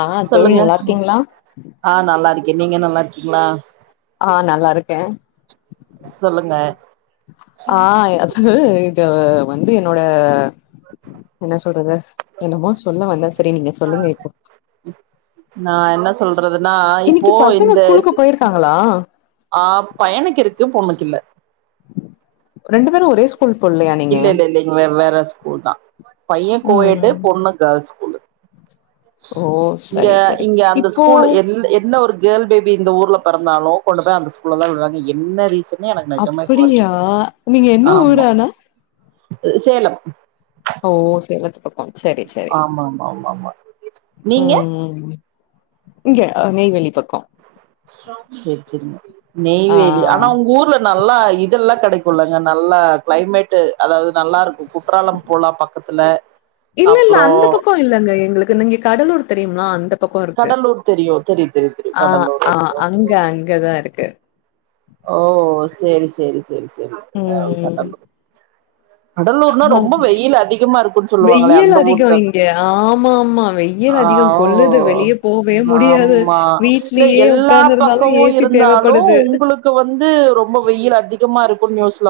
ஆ தோழி சொல்லுங்க நல்லா இருக்கீங்களா ஆ நல்லா இருக்கே நீங்க நல்லா இருக்கீங்களா ஆ நல்லா இருக்கே சொல்லுங்க ஆ அது இது வந்து என்னோட என்ன சொல்றது என்னமோ சொல்ல வந்த சரி நீங்க சொல்லுங்க இப்போ நா என்ன சொல்றதுன்னா இப்போ இன்னைக்கு பசங்க இந்த ஸ்கூலுக்கு ஸ் போயிருக்காங்களா ஆ பையணுக் இருக்கு பொண்ணுக்கில்ல ரெண்டு பேரு ஒரே ஸ்கூல் போலயா நீங்க இல்ல இல்ல இல்ல இங்க வேற ஸ்கூல் தா பைய கோயெட்டு ம் பொண்ணு கேல்ஸ் ஓ இங்க சரி சரி இங்க அந்த இப்போ ஸ்கூல் எல் என்ன ஒரு கேள் பேபி இந்த ஊர்ல பிறந்தாலு கொண்டு போயி அந்த ஸ்கூல தா விடுவாங்க என்ன ரீசன் அப்டியா நீங்க என்ன ஊரு ஆமா ஆனா சேலம் ஓ சேலத்து பக்கோ சேரி சேரி ஆமா ஆமா ஆமா ஆமா நீங்க ம் இங்க நெய்வேலி பக்கோ சேரி சேரிங்க ஆ நெய்வேலி ஆனா உங்க ஊர்ல நல்லா இதெல்லா கடைக்குல்ங்க நல்லா கிளைமேட் அதாது நல்லா இருக்கு குற்றாலம் போலா பக் பத்தல இல்லல்ல அந்த பக்கோ இல்லங்க எங்ளுக்கு இங்க கடலூர் தெரியுமா அந்த பக்கோ இருக் கடலூர் தெரியு தெரியு தெரியு தெரியு ஆ கடலூர் ஆ ஓகே ஓகே அங்க ஓகே அங்க தா இருக்கு ஓ சேரி சேரி சேரி சேரி அ ம் கடலூர் கடலூர்னா ஆ ரொம்ப வெயில் அதிகமா இருக்குன் சொல்லுவாங்ளே வெயில் அந்த அதிகம் ஊர்தான இங்க ஆமா ஆமா வெயில் ஆ அதிகம் ஓ கொல்லுது வெளிய போவே முடியாது ஆம்மா இல்ல வீட்லயே எல்லா உட்கார்ந்துருந்தாலும் பக்கமு ஏசி இருக் ந்தாலு தேவைப்படுது உங்ளுக்கு வந்து ரொம்ப வெயில் அதிகமா இருக்கு யோசிக்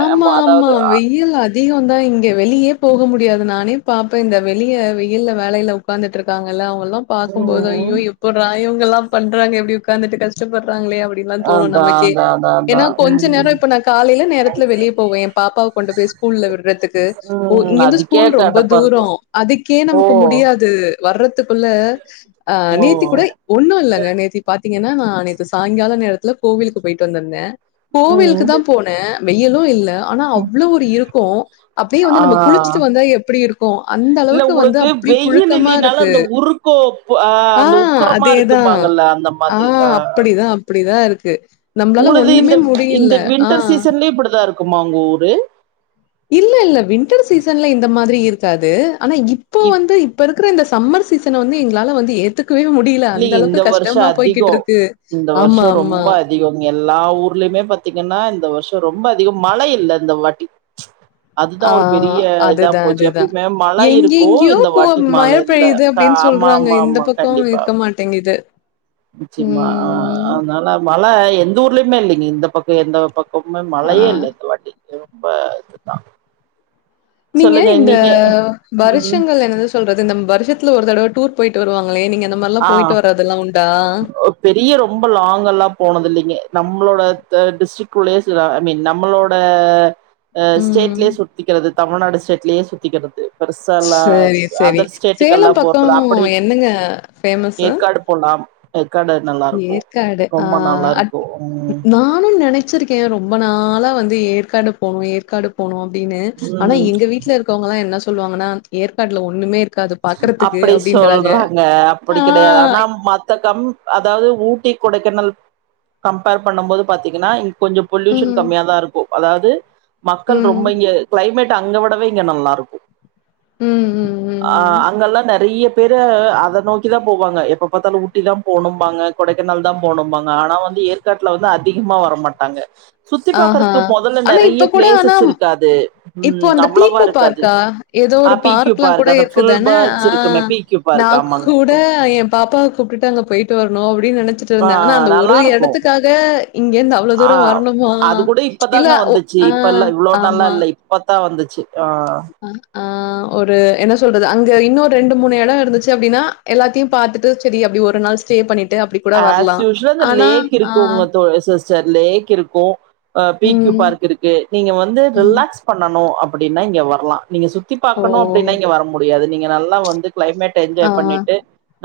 ஆமா ஆமா வெயில் அதி அதிககே தா இங்க வெளியே போக முடியாது நானே பாப்ப இந்த வெளிய வெய்ல வேலையில உ உக்காந்துட்ருக்காங்கல்ல அவங்கல்லா பாக்கும் போது ம் ஐயோ எப்புறா இவங்கல்லா பண்றாங்க எப்டி உட்காந்துட்டு கஷ்டபட்றாங்களே அப்டி அப்டிலா தோணு அதா நமக்கே அதா அதா அதா ஏனா கொஞ்ச ம் நேரம் இப்ப நா காலையில நேரத் வெளிய போவ ஏ பாப்பாவ கொண்டு போய் ஸ்கூல்ல விர்றதுக்கு ஓ ம் இங்கிந்து அதுக்கே ஸ்கூல் ரொம்ப கடப்பா இருக்கு தூரோ அதுக்கே ஓ நமக்கு முடியாது து வர்றதுக்குள்ள அ ஓ நேத்தி கூட ஒண்ணு இல்லங்க நேத்திக் பாத்தீங்கன்னா நா நேத்து சாயிங்கால நேரத்துல கோவிலுக்கு போயிட்டு வந்திருந்த கோவிலுக்கு ம் தா போன வெயிலு இல்ல ஆனா அவ்ளோ ஒரு இருக்கோ அப்டியே ஆ வந்து நம்ம குளிச்சிட்டு வந்தா எப்டி இருக்கு அந்த இல்ல அளவுக்கு வந்து உங்களுக்கு வெயில் புழுக்கமா இல்லினாலு இருக்கு அந்த உருக்கோப் ஆ அந்த உக்கரமா இருக்குபாங்கல்ல அந்த ம மாத்தி ஆ அப்டிதா இருக்கு நம்மளால உங்ளுது இந்த ஒண்ணுமே இந்த முடியல ஆ வின்டர் ஆ சீசன்லயு இப்டிதா இருக்குமா உங்க ஊரு இல்ல இல்ல வின்டர் சீசன்ல இந்த மாதிரி இருக்காது ஆனா இப்போ வந்து இப்ப இருக்கற இந்த சம்மர் சீசன வந்து எங்களால வந்து ஏதுக் இக்கவே முடியல இல்ல அந்த இந்த அளவுக்கு வருஷோ கஷ்டமா போய்கிட்டு இருக்கு ஆமா ஆமா அய்யோ இங்க எல்லா ஊர்லயுமே பாத்தீங்கன்னா இந்த வருஷோ ரொம்ப அதிகம் மழ இல்ல இந்த வாட்டி அதுதா ஆ ஒரு பெரிய இதா அதுதான், போச்சி அதுதான். எப்பயுமே மழ இருக்கு எங்கெங்கேயோ இந்த போ வாட்டி மழ மழை இ இல்ல பெய்யுது க ஆமா ஆமா ஆமா கண்டிப்பா தேங்கிது நிச்சியமா ஆ அதனால மழ எந்த ஊர்லயுமே இல்லைங்க இந்த பக்கம் எந்த பக் கோமே ஆ. மழையே இல்ல இந்த வாட்டி ரொம்ப இதுதா நீங்க இந்த ம் வருஷங்கள் என்னது சொ சொல்றது இந்த வருஷத்துல ஒரு தடவ டூர் போயிட்டு வருவாங்களே நீங்க அந்த மாறில்லா ஆ போயிட்டு வரதெல்லா உண்டா பெரிய ரொம்ப லாங்கெல்லா போனது இல்லைங்க நம்மளோட டிஸ்டிக் குள்ளே சில நம்மளோ ட ஆ ம். ஸ்டேட்லே சுத்திக்கிறது தமிழ்நாடு ஸ்டேட்லயே சுத்திக்கிறது பெருசா எல்லாம் சரி, சரி. அதர் ஸ்டேட்டுக்கெல்லா சேலம் போறதில பக்கம் அப்படி என்னங்க ஃபேமஸ் ஏற்காடு போலாம் ஏற்காடு நல்லா இருக்கு ஏற்காடு ஆ ரொம்ப நல்லா இருக்கு ம் நானும் நெனச் சிருக்கேன் ரொம்ப நாளா வந்து ஏற்காடு போவுனு ஏற்காடு போவுனு அப்டின்னு ஆனா ம் எங்க வீட்ல இருக் இருக்கவங்கலா என்ன சொல்லுவாங்கன்னா ஏற்காடுல ஒண்ணுமே இருக் அப்டி சொல்றாங்க அப்டி ஆ. கெடையாது ஆனா மத்த கம் அதாவது ஊட்டி கொடைக்கானல் கம்பேர் பண்ணமோது பாத்தீங்கன்னா இங் கொஞ்சம் பொல்யூஷன் ம், கம்மியா தா இருக்கும் அதாவது மக்கள் ரொம்ப ம், இங்க கிளைமேட் டு அங்க விடவே இங்க நல்லா இருக்கும் ம் ம் ம், ஆ ம். அங்கெல்லா நெறையா பேரு அத நோக்கிதா போவாங்க எப்ப பாத்தாலு ஊட்டி தா போனும்பாங்க கொடைக்கானல் தா போனும்பாங்க ஆனா வந்து ஏற் காட்ல வந்து அதிகமா வரமாட்டாங்க சுத்தி ஆஹா. பாக்கறக்கு மொதல்ல ஆனா நெறயா கூட ஆனா பிளேசஸ் இருக்காது இப்ப ம் அந்த அவ்வளவா பீக்கோ இருக்காது பார்க்கா எதோ ஆ ஒரு பி கியூ பார்க்லாம் கூட பார்க் அந்த இரு ஃபுல் க்குதான பேர்ட்ஸ் ஆ இருக்குமே பி கியூ நா பார்க் ஆமாங்க கூட ட என் பாப்பாவ கூப்ட்டுட்டு அங்க போயிட்டு வரணு அப்டின்னு நெனைச்சிட்டு ஆ இருந்த ஆனா அந்த ஒரு நல்லாருக்கு எடத்துக்கா க இங்க இருந்து அவ் ஆ அது கூட இப்பதாங்க ஒ வந்துச்சி ஆ இப்ப இல்ல இவ்ளோ நாள்லா ஆமா. இல்ல இப் பத்தா வந்துச்சி ஆ ஆ ஆ ஒரு என்ன சொல்றது அங்க இன்னோ ரெண்டு மூணு எட இருந்துச்சி அப்டின்னா எல்லாத்தையு பாத்துட்டு செரி அப்டி ஒரு நாள் ஸ்டே பண்ணிட்டு அப்டி கூட அஸ் வரலாம். யூஸ்வல் அந்த ஆனா லேக் ஆ இருக்குங்க தோழி சிஸ்டர் லேக் இருக்கும் பி க்யூ ம், பார்க் இருக்கு நீங்க வந்து ம். ரிலாக்ஸ் பண்ணணு அப்டின்னா இங்க வரலா நீங்க சுத்தி ஓ! பாக்கணு அப்டின்னா இங்க வர முடியாது நீங்க நல்லா வந்து கிளைமேட் டு ஆ, என்ஜாய் பண்ணிட்டு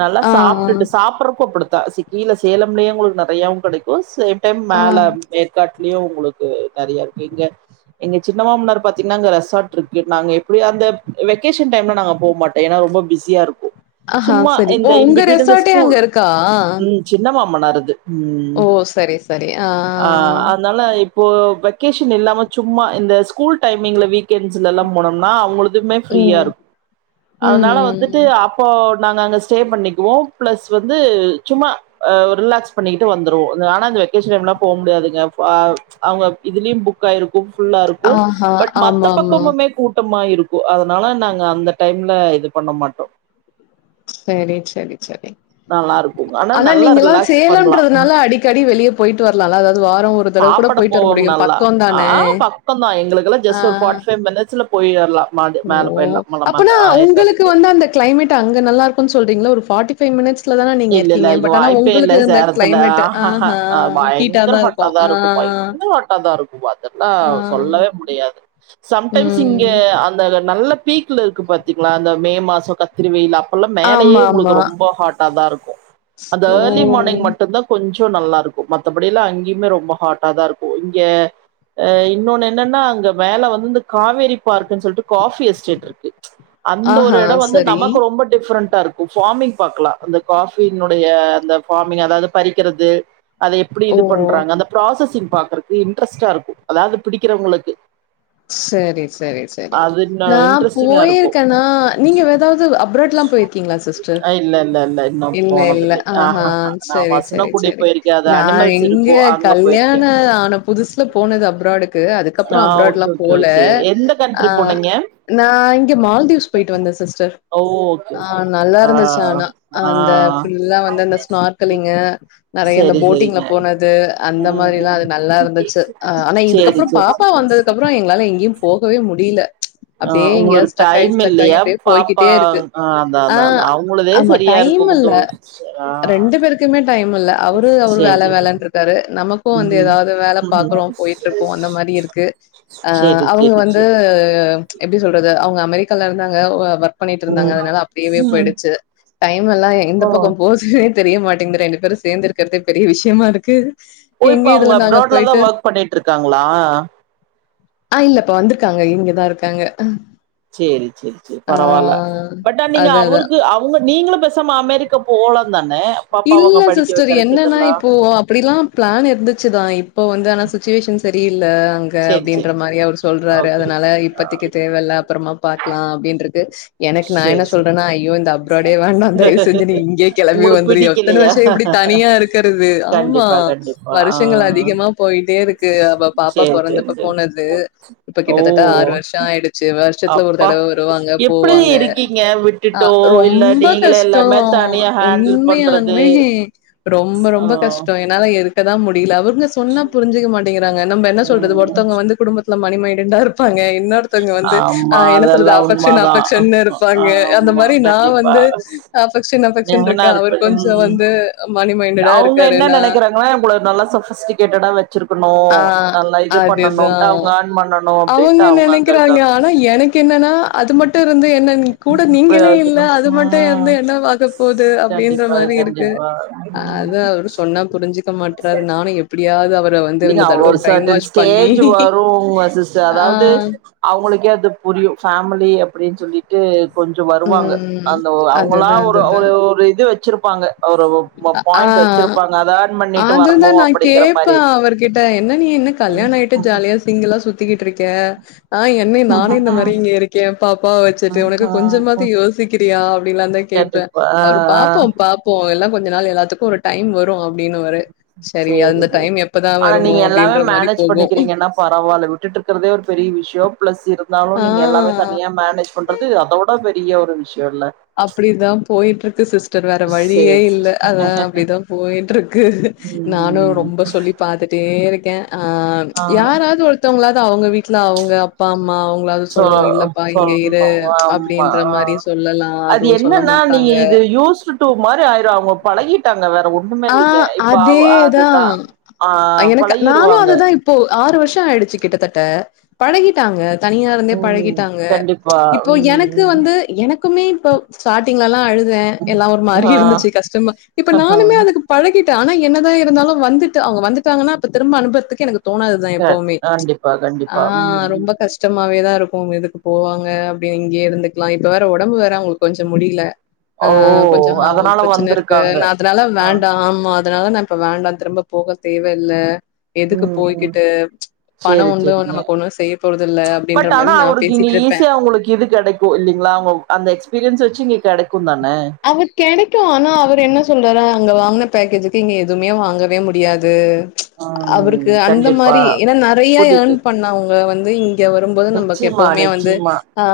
நல்லா ஆ, சாப்டுட்டு சாப்படறப்ப அப்டி கா சி கீழ சேலம்லயே உங்களுக்கு நெறையாவு கெடைக்குங சில டைம் ஆ. ஆ. மேல ஏற்காட்லயு உங்களுக்கு நெறயா இருக்கு இங்க எங்க சின்ன மாமனார் பாத்தீங்கன்னா அங்க ரெசார்ட் இருக்கு நாங்க எப்டி அந்த வெகேஷன் டைம்ல நாங்க போ மாட் டோ ஏன்னா ரொம்ப பிஸியா இருக்கும் ஆஹ செரி ஓ உங்க ரெசார்ட்டே அங்க இருக்கா எங்க சின்ன மாமனாரது ம் ஓ! சரி, சரி. ஆ அதனால இப்போ வெக்கேஷன் இல்லாம சும்மா இந்த ஸ்கூல் டைமிங்ல வீக்கெண்ட்ஸ்ல எல்லா போனோம்னா அவுங்களுக் எதுமே ப்ரீயா ம், இருக் ம், அதனால வந் துட்டு ம். அப்போ நாங்க அங்க ஸ்டே பண்ணிக்குவோ பிளஸ் வந்து சும்மா ரிலாக்ஸ் பண்ணிகிட்டு வந்துருவோ ஆனா அந்த வெக்கேஷன் டைம்லா போ முடியாதுங்க பா அவங்க இதுலயு புக் புக்கா ஆயிருக்கும் ஃபுல்லா இருக்கும் ஆஹா, பட் மத்த ஆமாமா. பக்கமுமே கூட்டமா இருக்கு அதனால நாங்க அந்த டைம்ல இது பண்ண மாட்டோ சேரி சேரி சேரி நல்லா இருக்குங்க ஆனா நல்லா நீங்கல்லா ரிலாக்ஸ் பண்லா சேலம்ன்றதுனால அடிக்கடி வெளியே போயிட்டு வரலா அதாவது வார ஒரு ஒரு தடவ கூட சாப்பட போயிட்டு வர போவோங்க முடியு நல்லா பக்க ஆ தானே பக்கந்தா ஆ போய் வரலா மா ஓ அப்பனா உங்களுக்கு வந்து அந்த கிளைமேட் அங்க நல்லா இருக்கும்ன்னு சொல்றீங்களா ஒரு பார்ட்டி பைவ் மினிட்ஸ்ல தான நீங்க இல்ல இல்ல இருக்கீங்க இங்க பட் ஆனா வாய்ப்பே இல்ல உங்களுக்கு இந்த சேலத்துல க்ளைமேட் ஆ ஹீட்டா தா இருக்கு அதா இருக்குப்பா இந்த கீட்டா தா இருக்குபா அதெல்லா ஆ. சொல்லவே முடியாது சம்டைம்ஸ் இங்க ம். அந்த நல்ல பீக்ல இருக்கு பாத்தீங்களா அந்த மே மாசம் கத்தி வெயில் அப்பெல்லா மேலேயே உங்களுக்கு ஆமாமா. ரொம்ப ஹாட் டாதா இருக்கு அந்த ஓ! ஏர்லி மார்னிங் மட்டும்தா கொஞ்சோ நல்லா இருக்கு மத்தபடி அங்கேயுமே ரொம்ப ஹாட்டா தா இருக்கு இங்கே இன்னொன்னு என்னன்னா அங்க மேல வந்து இந்த காவேரி பார்க்ன்னு சொல்லிட்டு காபி எஸ்டேட் அந்த ஒரு ஆஹா! இட வந்து சரி. நமக்கு ரொம்ப டிஃப்ரெண்டா இருக்கு ஃபார்மிங் பார்கலா அந்த காபினுடைய அந்த பார்மிங் அதாவது பறிக்கிறது அத எப்டி ஓ! இது பண்றாங்க அந்த ப்ராசஸிங் பாக்குறக்கு இன்ட்ரெஸ்ட்டா இருக்கு அத பிடிக்கிறவங்களுக்கு சேரி சேரி சேரி அது இன்னு நா இன்ட்ரெஸ்டிங்கா இருக்கு போயிருக்கேன்னா நீங்க ஏதாவது அப்ராட் எல்லா போயிருக்கீங்களா சிஸ்டர் அ இல்ல இல்ல இல்ல இன்னு இல்ல, இல்ல. போனதுல்ல ஆ ஆஹா! நா சரி, பசங்கல கூட்டிட்டு போயிருக்கே அது அனிமல்ஸ் இருக்கு அங்க கல்யாண போயிருக்கே ஆன புதுசுல போனது அப்ராடுக்கு அதுக்கப்புற ஆ அப்ராட் ஓகே எல்லா ஓகே போல ஓகே எந்த ஆ கண்ட்ரி போனீங்க நா இங்க மால்தீவ்ஸ் போயிட்டு வந்தே சிஸ்டர் ஓ ஓகே ஆ ஓகே ஓகே நல்லா ஆ இருந்துச்சு ஆனா அந்த ஆ ஃபுல்லா வந்து அந்த ஸ்னார்த்தலிங்க நேறைய இந்த செரி போட்டிங்ல செரிங்க போனது அந்த ம் மாரில்லா ம் அது நல்லாருந்துச்சு அ ஆனா சேரி இதுக்கப்புறோ சேரி பாப்பா சேரி. வந்ததுக்குப்புறோ ப்றோ எங்களால எங்கேயு போகவே முடில ஆ அப்படியே இங்கய உங்களுக்கு ஸ்டக்காய் டைம் ஸ்டக்காய் இல்லையா அப்படி பாப்பா போய்கிட்டே இருக்கு ஆ அதா ஆ அதா அதா அவங்களதே ஆமா சரியா டைம் இருக்கு இல்ல தோழி ஆ ரெண்டு பேருக்குமே டைம் இல்ல அவரு அவரு வேல சேரி சேரி வேலன்ட் இருக்காரு நமக்கு இப்போ வந்து ம் ஏதாவது வேல ம் பாார்கோ போயிட்டு இருக்கோ அந்த மாரி இருக்கு அ சேரி அவங்க சேரி வந்து சேரி எப்டி சொல்றது அவங்க அமெரிக்கால இருந்தாங்க ஓர்க் பண்ணிட்டு இருந்தாங்க ம் அதனால அப்படியே ம் போயிடுச்சு டைம் எல்லா எந்த ஓ பக்கோ போ தெரிய மாட்டேங்கு ரெண்டு பேரு சேர்ந்து இருக்குறதே பெரிய விஷயமா இருக்கு ஓ இப்ப எங்க அவங்க இதுல நாங்க அப்ராட்லதா போயிட்டு ஒர்க் பண்ணிட்டுருக்காங்களா ஆ இல்ல இப்ப வந்திருக்காங்க இங்கதா இருக்காங்க சேரி சேரி சேரி ஆ பரவாயில்ல பட் நீங்க அதா அதா அவருக்கு அவங்க நீங்களு பேசாம அமெரிக்க போலா தானே பாப்பா அவங்க இல்ல படிக்க சிஸ்டர் வைக்கிறக்கு என்னன்னா இதெல்லா இப்போ அப்படிலா பிளன் இருந்துச்சுதா இப்ப வந்து ஆனா சுச்சுவேஷன் சரியில்ல அங்க சேரி அப்டின்ற சேரி மாரி சேரி அவர் சொல்றாரு ஓகே ஓகே அதனால இப்போத்திக்கு தேவயில்ல அப்புறமா பார்த் லா அப்டின்ருக்கு எனக்கு நா என்ன சேரி சேரி சொல்றேன்னா ஐயோ இந்த அப்ராடே வேண்டா தயவு செஞ்சு நீ இங்கே கிளம்பி உங்களுக்கு வந்து எத்தன பிடிக்கலையா வருஷோ எப்படி தனியா இருக்கிறது ஆமா கண்டிப்பா கண்டிப்பா ஆ வருஷங்கள் அதிகமா போயிட்டேருக்கு க்கு அவ பாப்பா சேரி சேரி பிறந்தப்ப சேரி போனது இப்ப ஓ கிட்டத்தட்ட ஆறு வருஷோ ஆயிடுச்சு வரு அப்பா எப்படி இருக்கீங்க அ விட்டுட்டோ இல்ல ரொம்ப நீங்களே எல்லாமே தனியா ஹாண்டில் பண் அணுமே ரொம்ப ரொம்ப கஷ்டோ எ என்னல இருக்கதா முடியல அவங்க சொன்னா புரிஞ்சுக்க மாட்டேங்கிறாங்க நம்ம என்ன சொல்றது ம் ஒருத்தவங்க வந்து குடும்பத்த ஃபுல்லா மணிமைன்டடா இருப்பாங்க இன்னோருத்தவங்க வந்து ஆ ஆமா என்ன சொல்றது அதெல்லா அஃபக்க்ஷன், உண்மதான் அஃபக்ஷன் இருப்பாங்க அந்த ஆமா மாரி நா கண்டிப்பா வந்து அஃபெக்க்ஷன் அஃபெக்க்ஷன் இருக்கு நெகனார் அவர் பெண் கொஞ்சோ ம் வந்து மணி மைண்டடா இருக்காருன்னா எங்கலா ஏ கூட நல்லா சஃபசிட்டிக்கேட்டடா வெச் வெச்சிருக்கணோ ஆ நல்லா இது அதுதா பண்ணணோன்ட்டு அவங்க யேர்ன் பண்ணணோ அப்டீன்ட்டு அவங்க அங்க விக்குறாய்ங்க இருக்காங்க ஆனா எனக்கு என்னன்னா அது மட்டு இருந்து என்ன ம் கூட நீங்களே இல்ல பிரயோஜனம் அது மட்டு இருந்து ம் என்ன வா போது அப்டீன்ற கண்டிப்பா மாரி இருக்கு கண்டிப்பா ம் அதா அவரு சொன்னா புரிஞ்சுக்க மாட்றாரு நானு எப்படியாவது அவர வந்து இல்லீங்க இந்த அவ தடவ ஒரு பிரைன் சட்டன் வாஷ் பண்ணி ஸ்டேஜ் வரோ சிஸ்டர் ஆ அதாவது அவங்களுக்கே அது புரியு ஃபேமிலி அப்டீன்னு சொல்லி ட்டு கொஞ்சோ வருவாங்க ம். அந்த அவங்களா அதுதான் ஒரு ஒரு அதுதான். ஒரு இது வெச்சிருப்பாங்க ஒரு அ பாயிண்ட் ஆ வெச்சிருப்பாங்க அதா ஏர்ன் பண்ணிட்டு வரணோ அப்டீங்கீற மாதிரி அத்த என்ன நீ என்ன கல்யாணோ ஆயிட்டு ஜாலியா சிங்குலா சுத்திகிட்ருக்க ஆ என்ன நானே இந்த மாரி இங்க இருக்கே பாப்பாவ வெச்சுட்டு உனக்கு கொஞ்சமாது யோசிக்கிறியா அப்டீன்லாந்த கேப்பே கண்டிப்பா ஆ அவரு ஆ பாப்போ பாப்போ எல்லா கொஞ்சோ நாள் எல்லாத்துக்கோ ஒரு டைம் வரோ அப்டீன்னு வாரு செரி சேரி அந்த சேரி டைம் எப்பதா ஆனா வருமோ நீங்க எல்லாமே அப்டீன்ற மாரி மேனேஜ் போகோ பண்ணிக்கிறீங்கன்னா பரவால்ல விட்டுட்ருக்கதே ஒரு பெரிய விஷ்யோ பிளஸ் இருந்தாலு நீங்க எல்லாமே த ஆ னியா மேனேஜ் பண்றது அதோட பெரிய ஒரு விஷ்யோ இல்ல அப்புடிதா போயிட்டு இருக்கு சிஸ் டர் வேற வழியே சேரி சேரி இல்ல அதா அப்புடிதா போயின்ட்ருக்கு நானு ம் ரொம்ப சொல்லி பாத்துட்டே இருக்கே ஆ ஆ யாராவது ஒருத்தோவங்களாவது அவுங்க வீட் ல அவுங்க அப்பா அம்மா அவுங்களாது சொ சொல்லணோ இல்லப்பா இங்க சொல்லணு இரு ஆமா அப்டீன்ற ஆ மாரி சொல்லலா அது அதுவு சொல்ல என்னன்னா மாட்றாங்க நீங்க இது யூசுட் டு மாரி ஆயிரோ அவுங்க பழகி விட்டாங்க வேற ஒண்ணுமே ஆ இல்லிங்க இப்ப அதேதா அதுதா ஆ பழகிருவாங்க இப்ப ஆறு வர்ஷோ ஆயிடுச்சி கிட்டத்தட்ட பழகிட்டாங்க தனியா இருந்தே ம் பழகிட்டாங்க கண்டிப்பா இப்போ ம் எனக்கு ம் வந்து எனக்குமே இப்ப ஸ்டார்டிங்லலா அழுதே எல்லா ஒரு மாரி ஆ இருந்துச்சி கஷ்டமா இப்ப நானுமே அது பழகிட்ட ஆனா என்னதா இருந்தாலு வந்துட்டு அவுங்க வந்துட்டாங்கன்னா அ திரும்ப அனுபறத்துக்கு எனக்கு தோணாதுதா க எப்பவுமே கண்டிப்பா ஆ கண்டிப்பா ம் ம் ரொம்ப கஷ் டமாவே தா இருக்கோ இதுக்கு போவாங்க அப்டீன்னு இங்கேயே இருந்துக்கலா இப்ப வேற ஒடம்பு வேற அவுங்குளுக்கு கொஞ்சோ முடியுல ஆ ஓ கொஞ்சோ அ அதனால பிரச்சன இருக்கு வந்திருக்காங்க நா அதனால ஆ வேண் ஆமா அதனால நா இப்ப வேண்டா திரும்ப போக தேவையில்ல எதுக்கு போய்கிட்டு செரி செரிங்க அப்படின்ற பட் ஆனா மாரி நான் அவருக்கு இங்க பேசிட்டு இருப்பேன். ஈஸியா உங்குளுக்கு இது கெடைக்கோ இல்லீங்களா அவுங்க அந்த எக்ஸ்பீரியன்ஸ் வெச்சு இங்க கெடைக்கோ தானே கெடைக்கோ ஆனா அவரு என்ன சொல்றாரா அங்க வாங்கின பேக்கேஜுக்கு இங்க எதுவுமே வாங்கவே முடியாது ம் அவருக்கு அந்த கண்டிப்பா மாரி ஏன்னா நறையா புரியுது ஏர்ன் பண்ண அவுங்க வந்து இங்க வரும்போது நமக்கு நிச்சயமா எப்பவுமே வந்து நிச்சயமா ஆ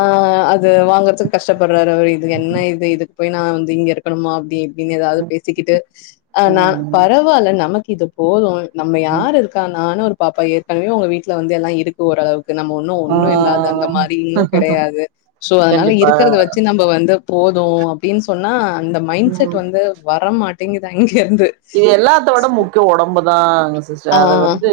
அது வாங்கறதுக்கு கஷ்டப்படுறாரு அவரு இது என்ன இது இதுக்கு போய் நா வந்து இங்க இருக்கணுமா அப்டி இங்க எதாவது ம் பேசிக்கிட்டு ஆ நா ம் பரவாயில்ல நமக்கு இது போதோ நம்ம ம் யாரு இருக் நானோ ஒரு பாப்பா ஏற்கனவே உங்க வீட்ல வந்து எல்லா இருக் ஓரளவுக்கு நம்மோ ஒன்னோ ஆ ஒன்னோ இல்லாது அந்த மாரி இன்னோ கெடையாது சோ அதனால கண்டிப்பா இருக்கறத வெச்சு நம் ப வந்து போது அப்டீன்னு சொன்னா அந்த மைண்ட் செட் ம் வந்து வரமாட்டேங்குதா இங்க இருந்து இது எல்லாத்தோட முக்கியோ ஒடம்புதாங்க சிஸ்டர் ஆ அது வந்து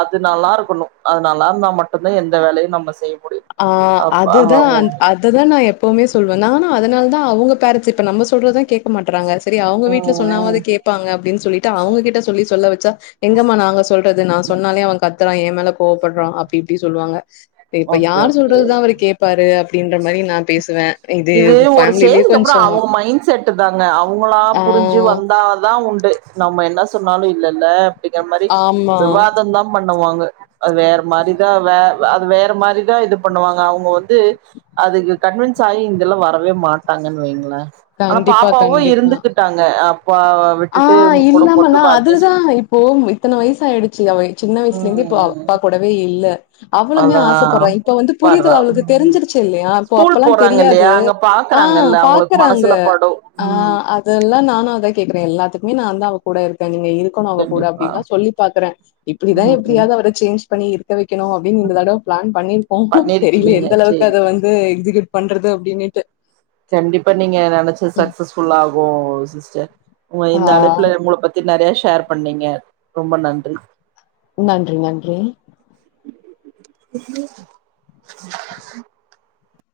அது நல்லா இருக்கணோ அது நல்லா இருந்தா மட்டோந்தா எந்த வேலையோ நம்ம செய்ய முடியு ஆ அப்பா அதுதா அவங்க அந் அ அது தா நா எப்பவுமே சொல்வேன் நானும் அதனால தான் அவுங்க பேர நம்ம சொல்றத கேட்க மாட்டறாங்க சரி அவுங்க வீட்டுல ம் சொன்னாவது ம் கேப்பாங்க அப்டின்னு சொல்லிட்டு அவுங்ககிட்ட சொல்லி சொல்ல வச்சா எங்கம்மா நாங்க சொல்றது நா சொன்னாலே அவன் கத்துறான் ஏ மேல கோவப்படுறான் அப்டி இப்டி சொல்லுவாங்க இப்ப ஓகே யார் ஓகே சொல்றதுதான் அவரு கேட்பாரு அப்டின்ற மாரி நா பேசுவே இது ஃபேமிலயே கொஞ்சோ செட்டு தாங்க அவுங்களா ஆ புரிஞ்சி வந்தா தான் உண்டு நம்ம என்ன சொன்னாலோ இல்ல இல்ல அப்டிங்கிற மாரி ஆமா விவாதோம் தான் பண்ணுவாங்க அது வேற மாரிதா வே அது வேற மாரிதா இது பண்ணுவாங்க அவுங்க வந்து அதுக்கு கன்வின்ஸ் ஆகி இதெல்லா வரவே மாட்டாங்கன்னு வைங்களன் ஆனா கண்டிப்பா பாப்பாவோ கண்டிப்பா இருந்துகிட்டாங்க அப்பா ஆ விட்டுட்டு உங்க கூட இல்லாமனா மட்டும் அட்ஜஸ்ட் அதுலதான் பண் இப்போ இத்தன வயசா ஆயிடுச்சிலவோய் சின்ன வயசுல இருந்தே இப்ப ம் அப்பா கூடவே இல்ல அவ்வளவுமே அதா ஆசப்படுறா இப்ப வந்து பட்றா புரியதல் அவ்வளுக்கு ம் தெரிஞ்சிருச்சி இல்லையா இப்போ ஸ்கூல் அப்பெல்லாம் போறாங்க இல்லையா தெரியாது அங்க ஆ பாக்குறாங்கல்ல அவங்களுக்கு பாக்குறாங்க மனசுல படும் ஆ ம் அதெல்லா நானோ அதா கேக்குறேன் எல்லாத்துக்குமே நான் தான் அவ கூட இருக்கேன் நீங்க இருக்கணும் அவ கூட கண்டிப்பா அப்டின்ல்லா சொல்லி பாக்குறன் இப்டிதா ம் எப்டியாவது அவர சேஞ்ச் பண்ணி இருக்க வைக்கணோ அப்டின்னு இந்த தடவ பிளான் பண்ணிருக்கோம் தெரியல பண்ணிருக்கீங்க எந்த அளவுக்கு சேரி அத சேரி வந்து எக்ஸிகயூட் பண்றது அப்டின்னீட்டு கண்டிப்பா நீங்க நெனச்சது சக்சஸ்ஃபுல்லா ஆகும் சிஸ்டர் உங்க ஆ இந்த அழைப்புல உங்கள பத்தி பத்தி நறைய ஷேர் பண்ணீங்க ரொம்ப நன்றி நன்றி நன்றி